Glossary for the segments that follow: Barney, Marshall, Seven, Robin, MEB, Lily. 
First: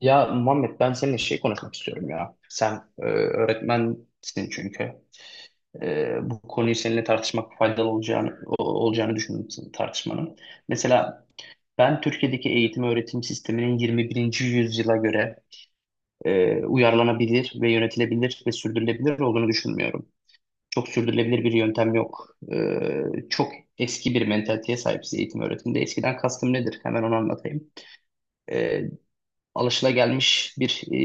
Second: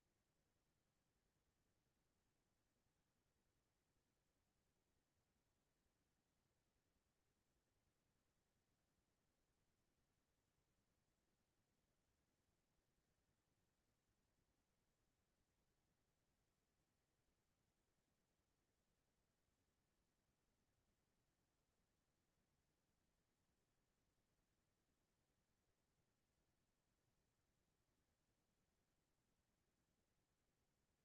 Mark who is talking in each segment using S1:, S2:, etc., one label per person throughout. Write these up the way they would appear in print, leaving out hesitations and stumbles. S1: Ya Muhammed ben seninle şey konuşmak istiyorum ya. Sen öğretmensin çünkü. Bu konuyu seninle tartışmak faydalı olacağını olacağını düşündüm senin tartışmanın. Mesela ben Türkiye'deki eğitim öğretim sisteminin 21. yüzyıla göre uyarlanabilir ve yönetilebilir ve sürdürülebilir olduğunu düşünmüyorum. Çok sürdürülebilir bir yöntem yok. Çok eski bir mentaliteye sahibiz eğitim öğretimde. Eskiden kastım nedir? Hemen onu anlatayım. E, Alışılagelmiş bir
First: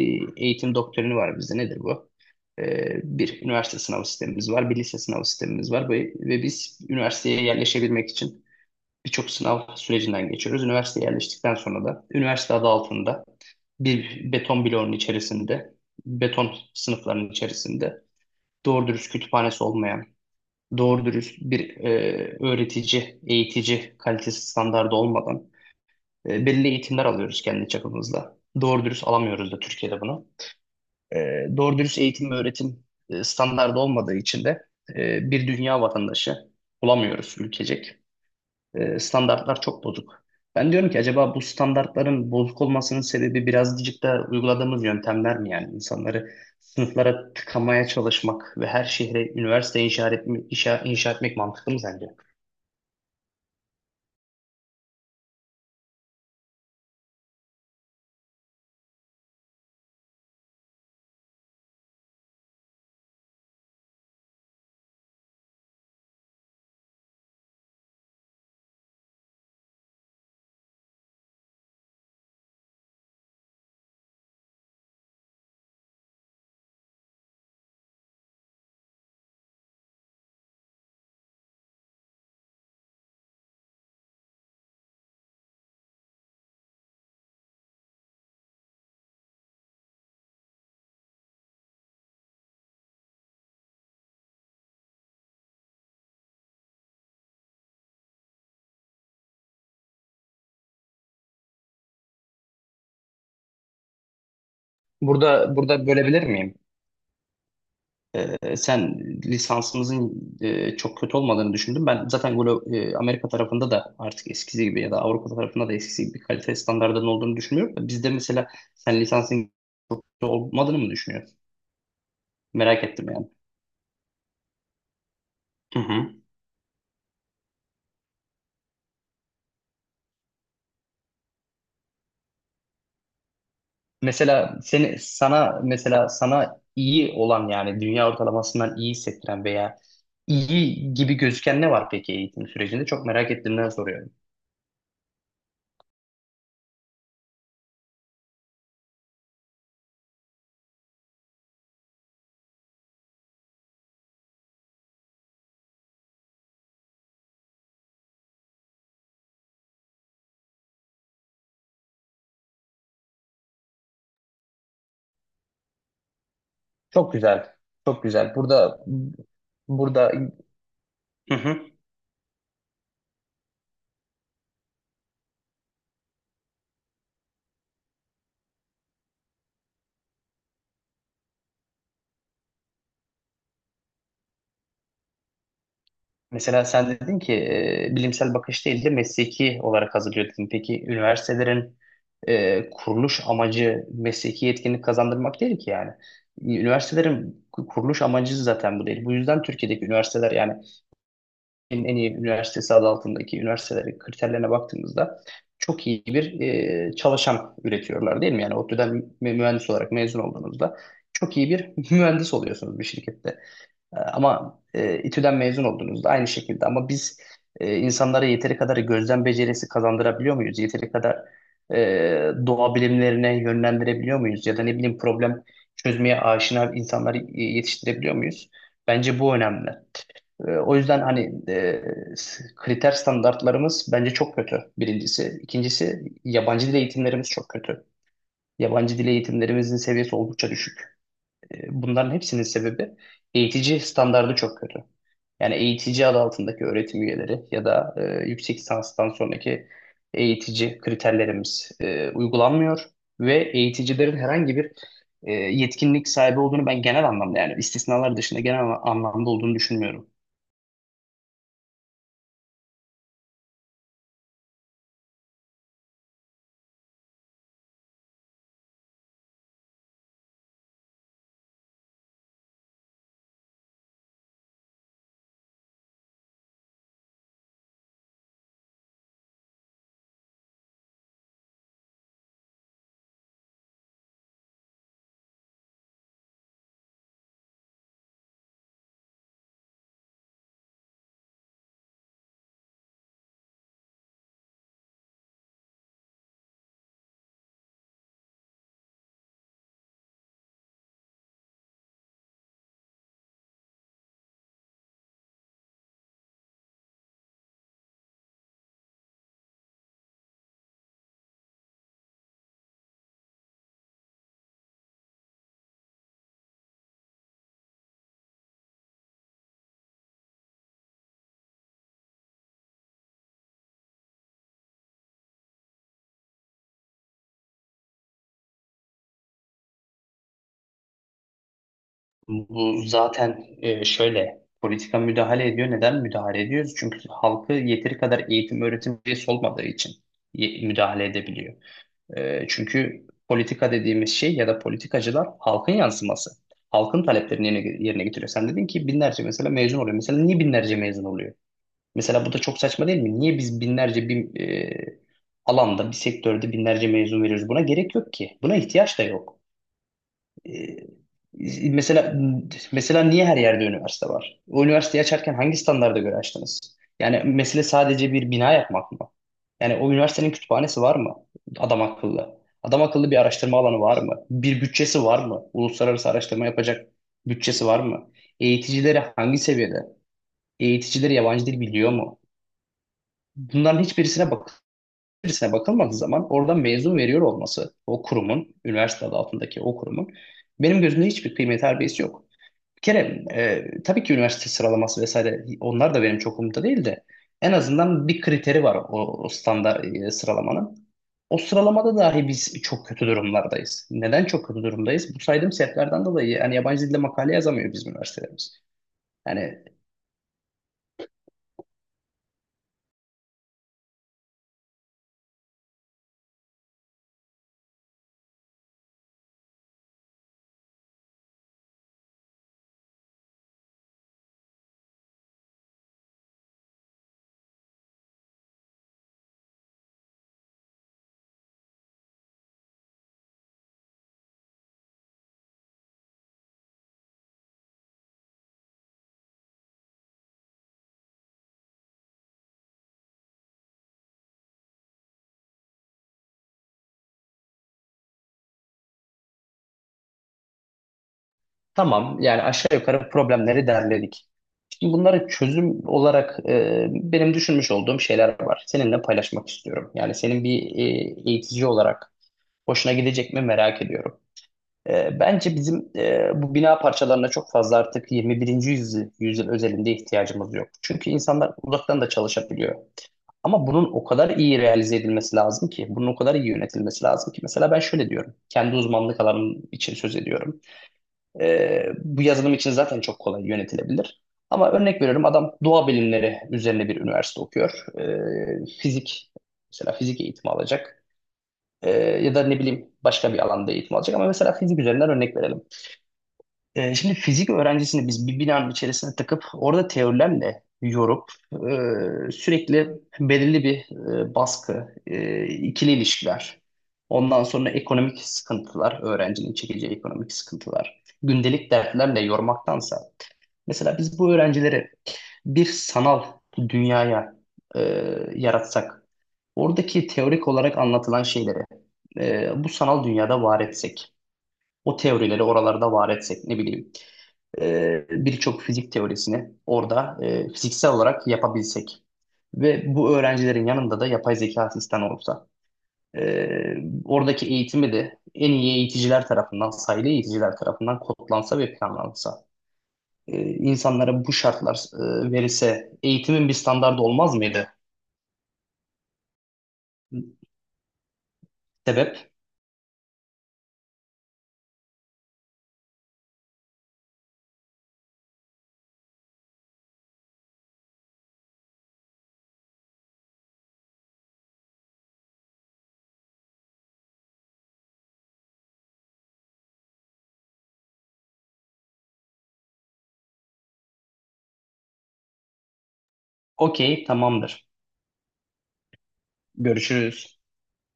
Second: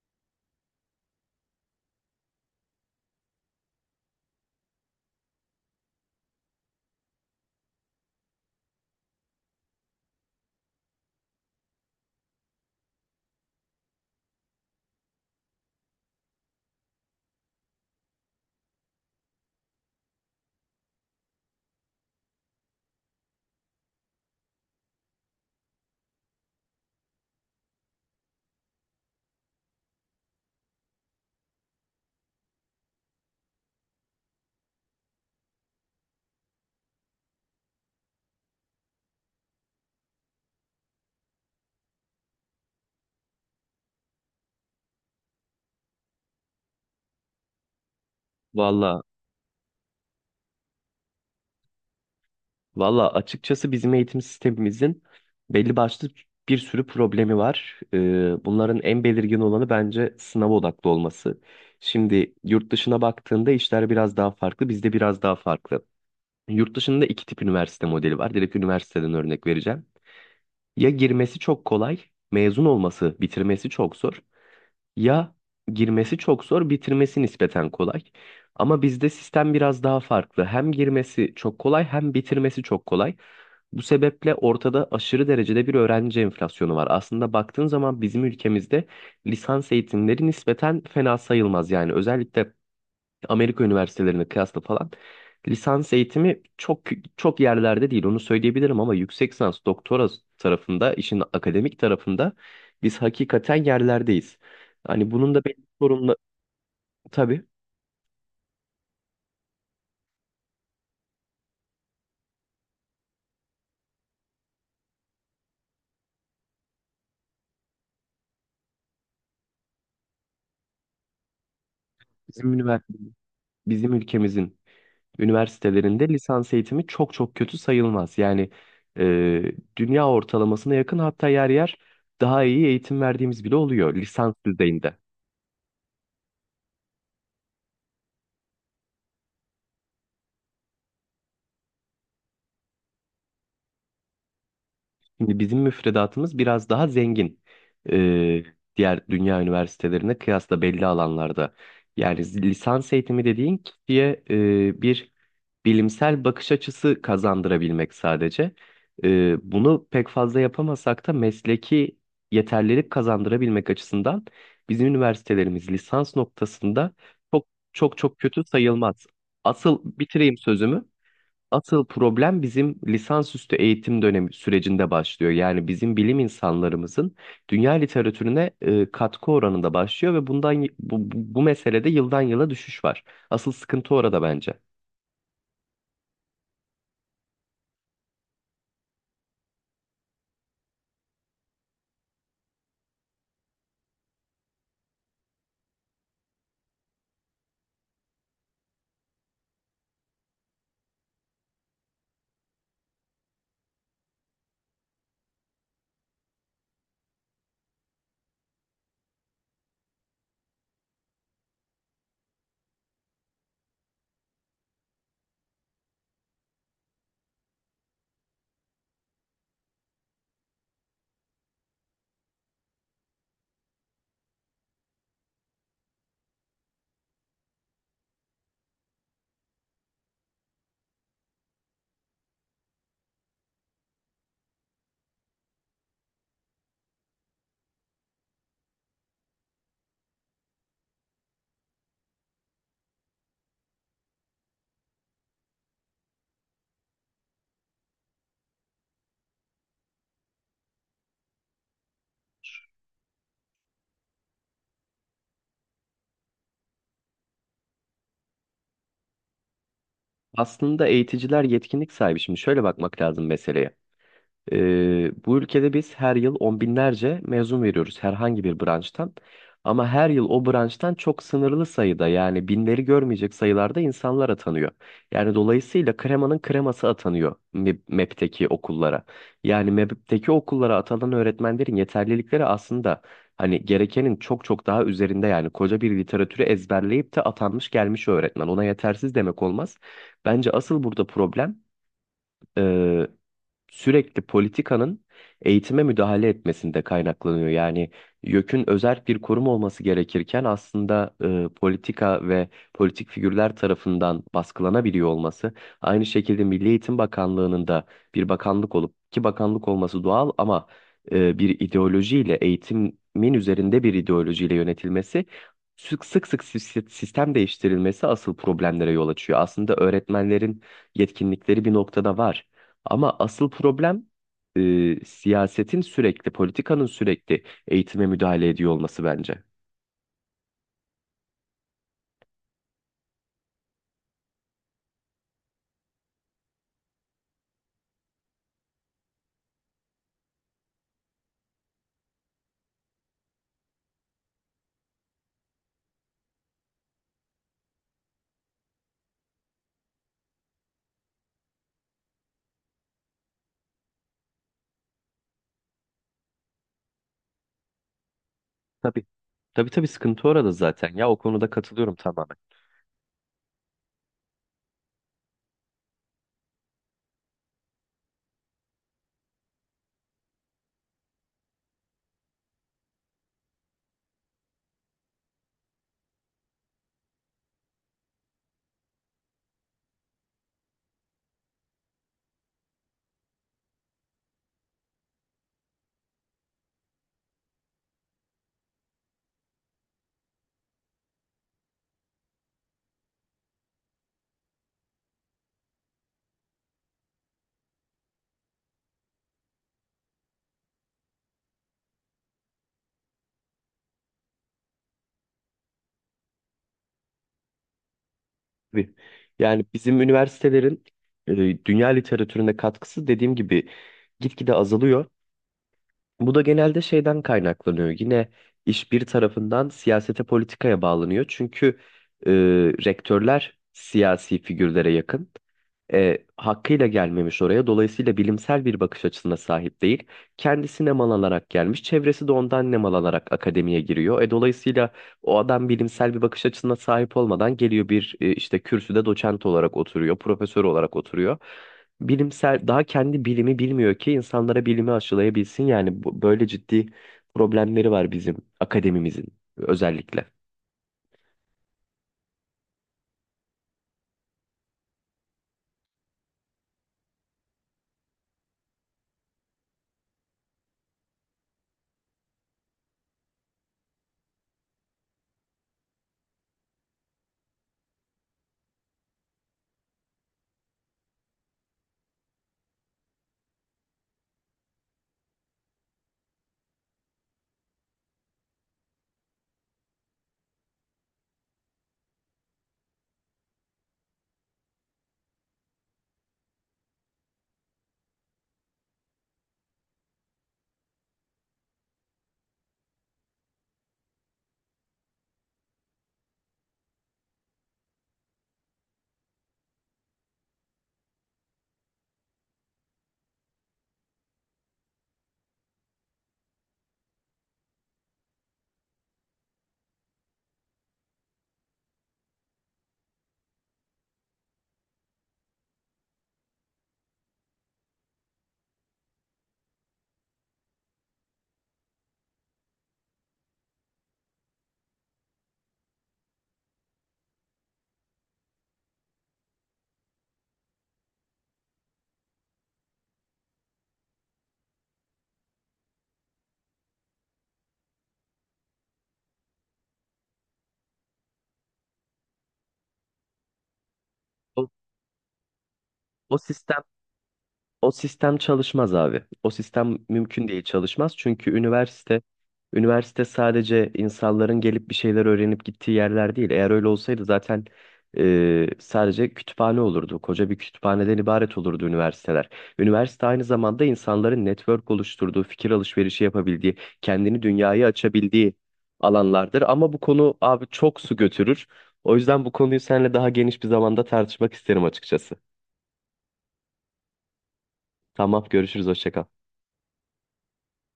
S1: eğitim doktrini var bizde. Nedir bu? E, Bir üniversite sınav sistemimiz var, bir lise sınav sistemimiz var ve biz üniversiteye yerleşebilmek için birçok sınav sürecinden geçiyoruz. Üniversiteye yerleştikten sonra da üniversite adı altında bir beton bloğun içerisinde, beton sınıfların içerisinde doğru dürüst kütüphanesi olmayan, doğru dürüst bir öğretici, eğitici kalitesi standardı olmadan belli eğitimler alıyoruz kendi çapımızda. Doğru dürüst alamıyoruz da Türkiye'de bunu. E, doğru dürüst eğitim ve öğretim standardı olmadığı için de bir dünya vatandaşı bulamıyoruz ülkecek. Standartlar çok bozuk. Ben diyorum ki acaba bu standartların bozuk olmasının sebebi birazcık da uyguladığımız yöntemler mi yani? İnsanları sınıflara tıkamaya çalışmak ve her
S2: Valla,
S1: şehre üniversite inşa etmek, inşa etmek mantıklı mı sence?
S2: valla, açıkçası bizim eğitim sistemimizin belli başlı bir sürü problemi var. Bunların en belirgin olanı bence sınav odaklı olması. Şimdi yurt dışına baktığında işler biraz daha farklı, bizde biraz daha farklı. Yurt dışında iki tip üniversite modeli var. Direkt üniversiteden örnek vereceğim. Ya girmesi çok kolay, mezun olması, bitirmesi çok zor. Ya girmesi çok zor, bitirmesi nispeten kolay. Ama bizde sistem biraz daha farklı. Hem girmesi çok kolay hem bitirmesi çok kolay. Bu sebeple ortada aşırı derecede bir öğrenci enflasyonu var. Aslında baktığın zaman bizim ülkemizde lisans eğitimleri nispeten fena sayılmaz. Yani özellikle Amerika üniversitelerine kıyasla falan lisans eğitimi çok çok yerlerde değil onu söyleyebilirim, ama yüksek lisans doktora tarafında, işin akademik tarafında biz hakikaten yerlerdeyiz. Hani bunun da
S1: Burada
S2: benim
S1: burada
S2: sorumlu
S1: bölebilir miyim?
S2: tabii,
S1: Sen lisansımızın çok kötü olmadığını düşündüm. Ben zaten Amerika tarafında da artık eskisi gibi ya da Avrupa tarafında da eskisi gibi kalite standartlarının olduğunu düşünmüyorum. Bizde mesela sen lisansın kötü olmadığını mı düşünüyorsun?
S2: bizim
S1: Merak
S2: üniversite
S1: ettim yani.
S2: bizim ülkemizin
S1: Hı
S2: üniversitelerinde
S1: hı.
S2: lisans eğitimi çok çok kötü sayılmaz. Yani dünya ortalamasına yakın, hatta yer yer daha iyi eğitim verdiğimiz bile oluyor lisans
S1: Mesela
S2: düzeyinde.
S1: seni sana mesela sana iyi olan yani dünya ortalamasından iyi hissettiren veya iyi gibi gözüken ne var peki eğitim sürecinde? Çok merak ettiğimden soruyorum.
S2: Şimdi bizim müfredatımız biraz daha zengin e, diğer dünya üniversitelerine kıyasla belli alanlarda. Yani lisans eğitimi dediğin kişiye bir bilimsel bakış açısı kazandırabilmek sadece. Bunu pek fazla yapamasak da mesleki yeterlilik kazandırabilmek açısından bizim üniversitelerimiz lisans noktasında
S1: Çok
S2: çok
S1: güzel.
S2: çok
S1: Çok
S2: çok
S1: güzel.
S2: kötü
S1: Burada
S2: sayılmaz. Asıl
S1: burada
S2: bitireyim sözümü.
S1: Hı hı.
S2: Asıl problem bizim lisansüstü eğitim dönemi sürecinde başlıyor. Yani bizim bilim insanlarımızın dünya literatürüne katkı oranında başlıyor ve bu meselede yıldan yıla düşüş var. Asıl sıkıntı orada bence.
S1: Mesela sen dedin ki bilimsel bakış değil de mesleki olarak hazırlıyor dedin. Peki üniversitelerin kuruluş amacı mesleki yetkinlik kazandırmak değil ki yani. Üniversitelerin kuruluş amacı zaten bu değil. Bu yüzden Türkiye'deki üniversiteler yani en iyi üniversitesi adı altındaki üniversitelerin kriterlerine baktığımızda çok iyi bir çalışan üretiyorlar değil mi? Yani ODTÜ'den mühendis olarak mezun olduğunuzda çok iyi bir mühendis oluyorsunuz bir şirkette. Ama İTÜ'den mezun oldunuz da aynı şekilde. Ama biz insanlara yeteri kadar gözlem becerisi kazandırabiliyor muyuz? Yeteri kadar e, doğa bilimlerine yönlendirebiliyor muyuz? Ya da ne bileyim problem çözmeye aşina insanları yetiştirebiliyor muyuz? Bence bu önemli. O yüzden hani kriter standartlarımız bence çok kötü birincisi. İkincisi yabancı dil eğitimlerimiz çok kötü. Yabancı dil eğitimlerimizin seviyesi oldukça düşük. Bunların hepsinin sebebi eğitici standardı çok kötü. Yani eğitici adı altındaki öğretim üyeleri ya da yüksek lisanstan sonraki eğitici kriterlerimiz uygulanmıyor ve eğiticilerin herhangi bir yetkinlik sahibi olduğunu ben genel anlamda yani istisnalar dışında genel anlamda olduğunu düşünmüyorum.
S2: Aslında eğiticiler yetkinlik sahibi. Şimdi şöyle bakmak lazım meseleye. Bu ülkede biz her yıl on binlerce mezun veriyoruz herhangi bir branştan. Ama her yıl o branştan çok sınırlı sayıda, yani binleri görmeyecek sayılarda insanlar atanıyor. Yani dolayısıyla kremanın kreması atanıyor MEB'teki okullara. Yani MEB'teki okullara atanan öğretmenlerin yeterlilikleri aslında hani gerekenin çok çok daha üzerinde, yani koca bir literatürü ezberleyip de atanmış gelmiş öğretmen. Ona yetersiz demek olmaz. Bence asıl burada problem e, sürekli politikanın eğitime müdahale etmesinde kaynaklanıyor. Yani YÖK'ün özerk bir kurum olması gerekirken, aslında politika ve politik figürler tarafından baskılanabiliyor olması. Aynı şekilde Milli Eğitim Bakanlığı'nın da bir bakanlık olup, ki bakanlık olması doğal, ama bir ideolojiyle eğitimin üzerinde bir ideolojiyle yönetilmesi, sistem değiştirilmesi asıl problemlere yol açıyor. Aslında öğretmenlerin yetkinlikleri bir noktada var. Ama asıl problem siyasetin sürekli, politikanın sürekli eğitime müdahale ediyor olması bence.
S1: Bu zaten şöyle politika müdahale ediyor. Neden müdahale ediyoruz? Çünkü halkı yeteri kadar eğitim öğretim üyesi olmadığı için müdahale edebiliyor. Çünkü politika dediğimiz şey ya da politikacılar halkın yansıması. Halkın taleplerini yerine getiriyor. Sen dedin ki binlerce mesela mezun oluyor. Mesela niye binlerce mezun oluyor? Mesela bu da çok saçma değil mi? Niye biz binlerce bir alanda, bir sektörde binlerce mezun veriyoruz? Buna gerek yok ki. Buna ihtiyaç da
S2: Tabii.
S1: yok.
S2: Tabii, tabii, sıkıntı orada
S1: Ee,
S2: zaten. Ya o konuda katılıyorum
S1: mesela
S2: tamamen.
S1: mesela niye her yerde üniversite var? O üniversiteyi açarken hangi standarda göre açtınız? Yani mesele sadece bir bina yapmak mı? Yani o üniversitenin kütüphanesi var mı? Adam akıllı. Adam akıllı bir araştırma alanı var mı? Bir bütçesi var mı? Uluslararası araştırma yapacak bütçesi var mı? Eğiticileri hangi seviyede? Eğiticileri yabancı dil biliyor mu? Bunların hiçbirisine bakın içerisine bakılmadığı zaman oradan mezun veriyor olması o kurumun, üniversite adı altındaki o kurumun benim gözümde hiçbir kıymet harbiyesi yok. Bir kere tabii ki üniversite sıralaması vesaire onlar da benim çok umurumda değil de en azından bir kriteri var o standart sıralamanın. O sıralamada dahi biz çok kötü durumlardayız. Neden çok kötü durumdayız? Bu saydığım sebeplerden dolayı yani yabancı dilde makale yazamıyor bizim üniversitelerimiz.
S2: Tabii. Yani
S1: Yani
S2: bizim üniversitelerin dünya literatürüne katkısı, dediğim gibi, gitgide azalıyor. Bu da genelde şeyden kaynaklanıyor. Yine iş bir tarafından siyasete, politikaya bağlanıyor. Çünkü e, rektörler siyasi figürlere yakın. Hakkıyla gelmemiş oraya. Dolayısıyla bilimsel bir bakış açısına sahip değil. Kendisi nem alarak gelmiş. Çevresi de ondan nem alarak akademiye giriyor. Dolayısıyla o adam bilimsel bir bakış açısına sahip olmadan geliyor, bir işte kürsüde doçent olarak oturuyor, profesör olarak oturuyor. Bilimsel daha kendi bilimi bilmiyor ki insanlara bilimi aşılayabilsin. Yani böyle ciddi problemleri var bizim akademimizin özellikle.
S1: tamam yani aşağı yukarı problemleri derledik. Şimdi bunlara çözüm olarak benim düşünmüş olduğum şeyler var. Seninle paylaşmak istiyorum. Yani senin bir eğitici olarak hoşuna gidecek mi merak ediyorum. Bence bizim bu bina parçalarına çok fazla artık yüzyıl özelinde ihtiyacımız yok. Çünkü insanlar uzaktan da çalışabiliyor. Ama bunun o kadar iyi realize edilmesi lazım ki, bunun o kadar iyi yönetilmesi lazım ki. Mesela ben şöyle diyorum, kendi uzmanlık alanım için söz ediyorum. Bu yazılım için zaten çok kolay yönetilebilir. Ama örnek veriyorum adam doğa bilimleri üzerine bir üniversite okuyor. Fizik mesela fizik eğitimi alacak. Ya da ne bileyim başka bir alanda eğitim alacak. Ama mesela fizik üzerinden örnek verelim. Şimdi fizik öğrencisini biz bir binanın içerisine takıp orada teorilerle yorup sürekli belirli bir baskı, ikili ilişkiler, ondan sonra ekonomik sıkıntılar, öğrencinin çekeceği ekonomik sıkıntılar, gündelik dertlerle yormaktansa mesela biz bu öğrencileri bir sanal dünyaya e, yaratsak, oradaki teorik olarak anlatılan şeyleri bu sanal dünyada var etsek, o teorileri oralarda var etsek ne bileyim birçok fizik teorisini orada fiziksel olarak yapabilsek ve bu öğrencilerin yanında da yapay zeka asistanı olsa e, oradaki eğitimi de en iyi eğiticiler tarafından, sayılı eğiticiler tarafından kodlansa ve planlansa insanlara bu
S2: O,
S1: şartlar verilse
S2: o
S1: eğitimin bir
S2: sistem
S1: standardı olmaz mıydı?
S2: O sistem çalışmaz abi. O sistem mümkün değil çalışmaz. Çünkü
S1: Sebep,
S2: üniversite sadece insanların gelip bir şeyler öğrenip gittiği yerler değil. Eğer öyle olsaydı zaten sadece kütüphane olurdu. Koca bir kütüphaneden ibaret olurdu üniversiteler. Üniversite aynı zamanda insanların network oluşturduğu, fikir alışverişi yapabildiği, kendini dünyaya açabildiği alanlardır. Ama bu konu abi çok su götürür. O yüzden bu konuyu seninle daha geniş bir zamanda tartışmak isterim açıkçası.
S1: okey, tamamdır.
S2: Tamam, görüşürüz, hoşça kal.
S1: Görüşürüz.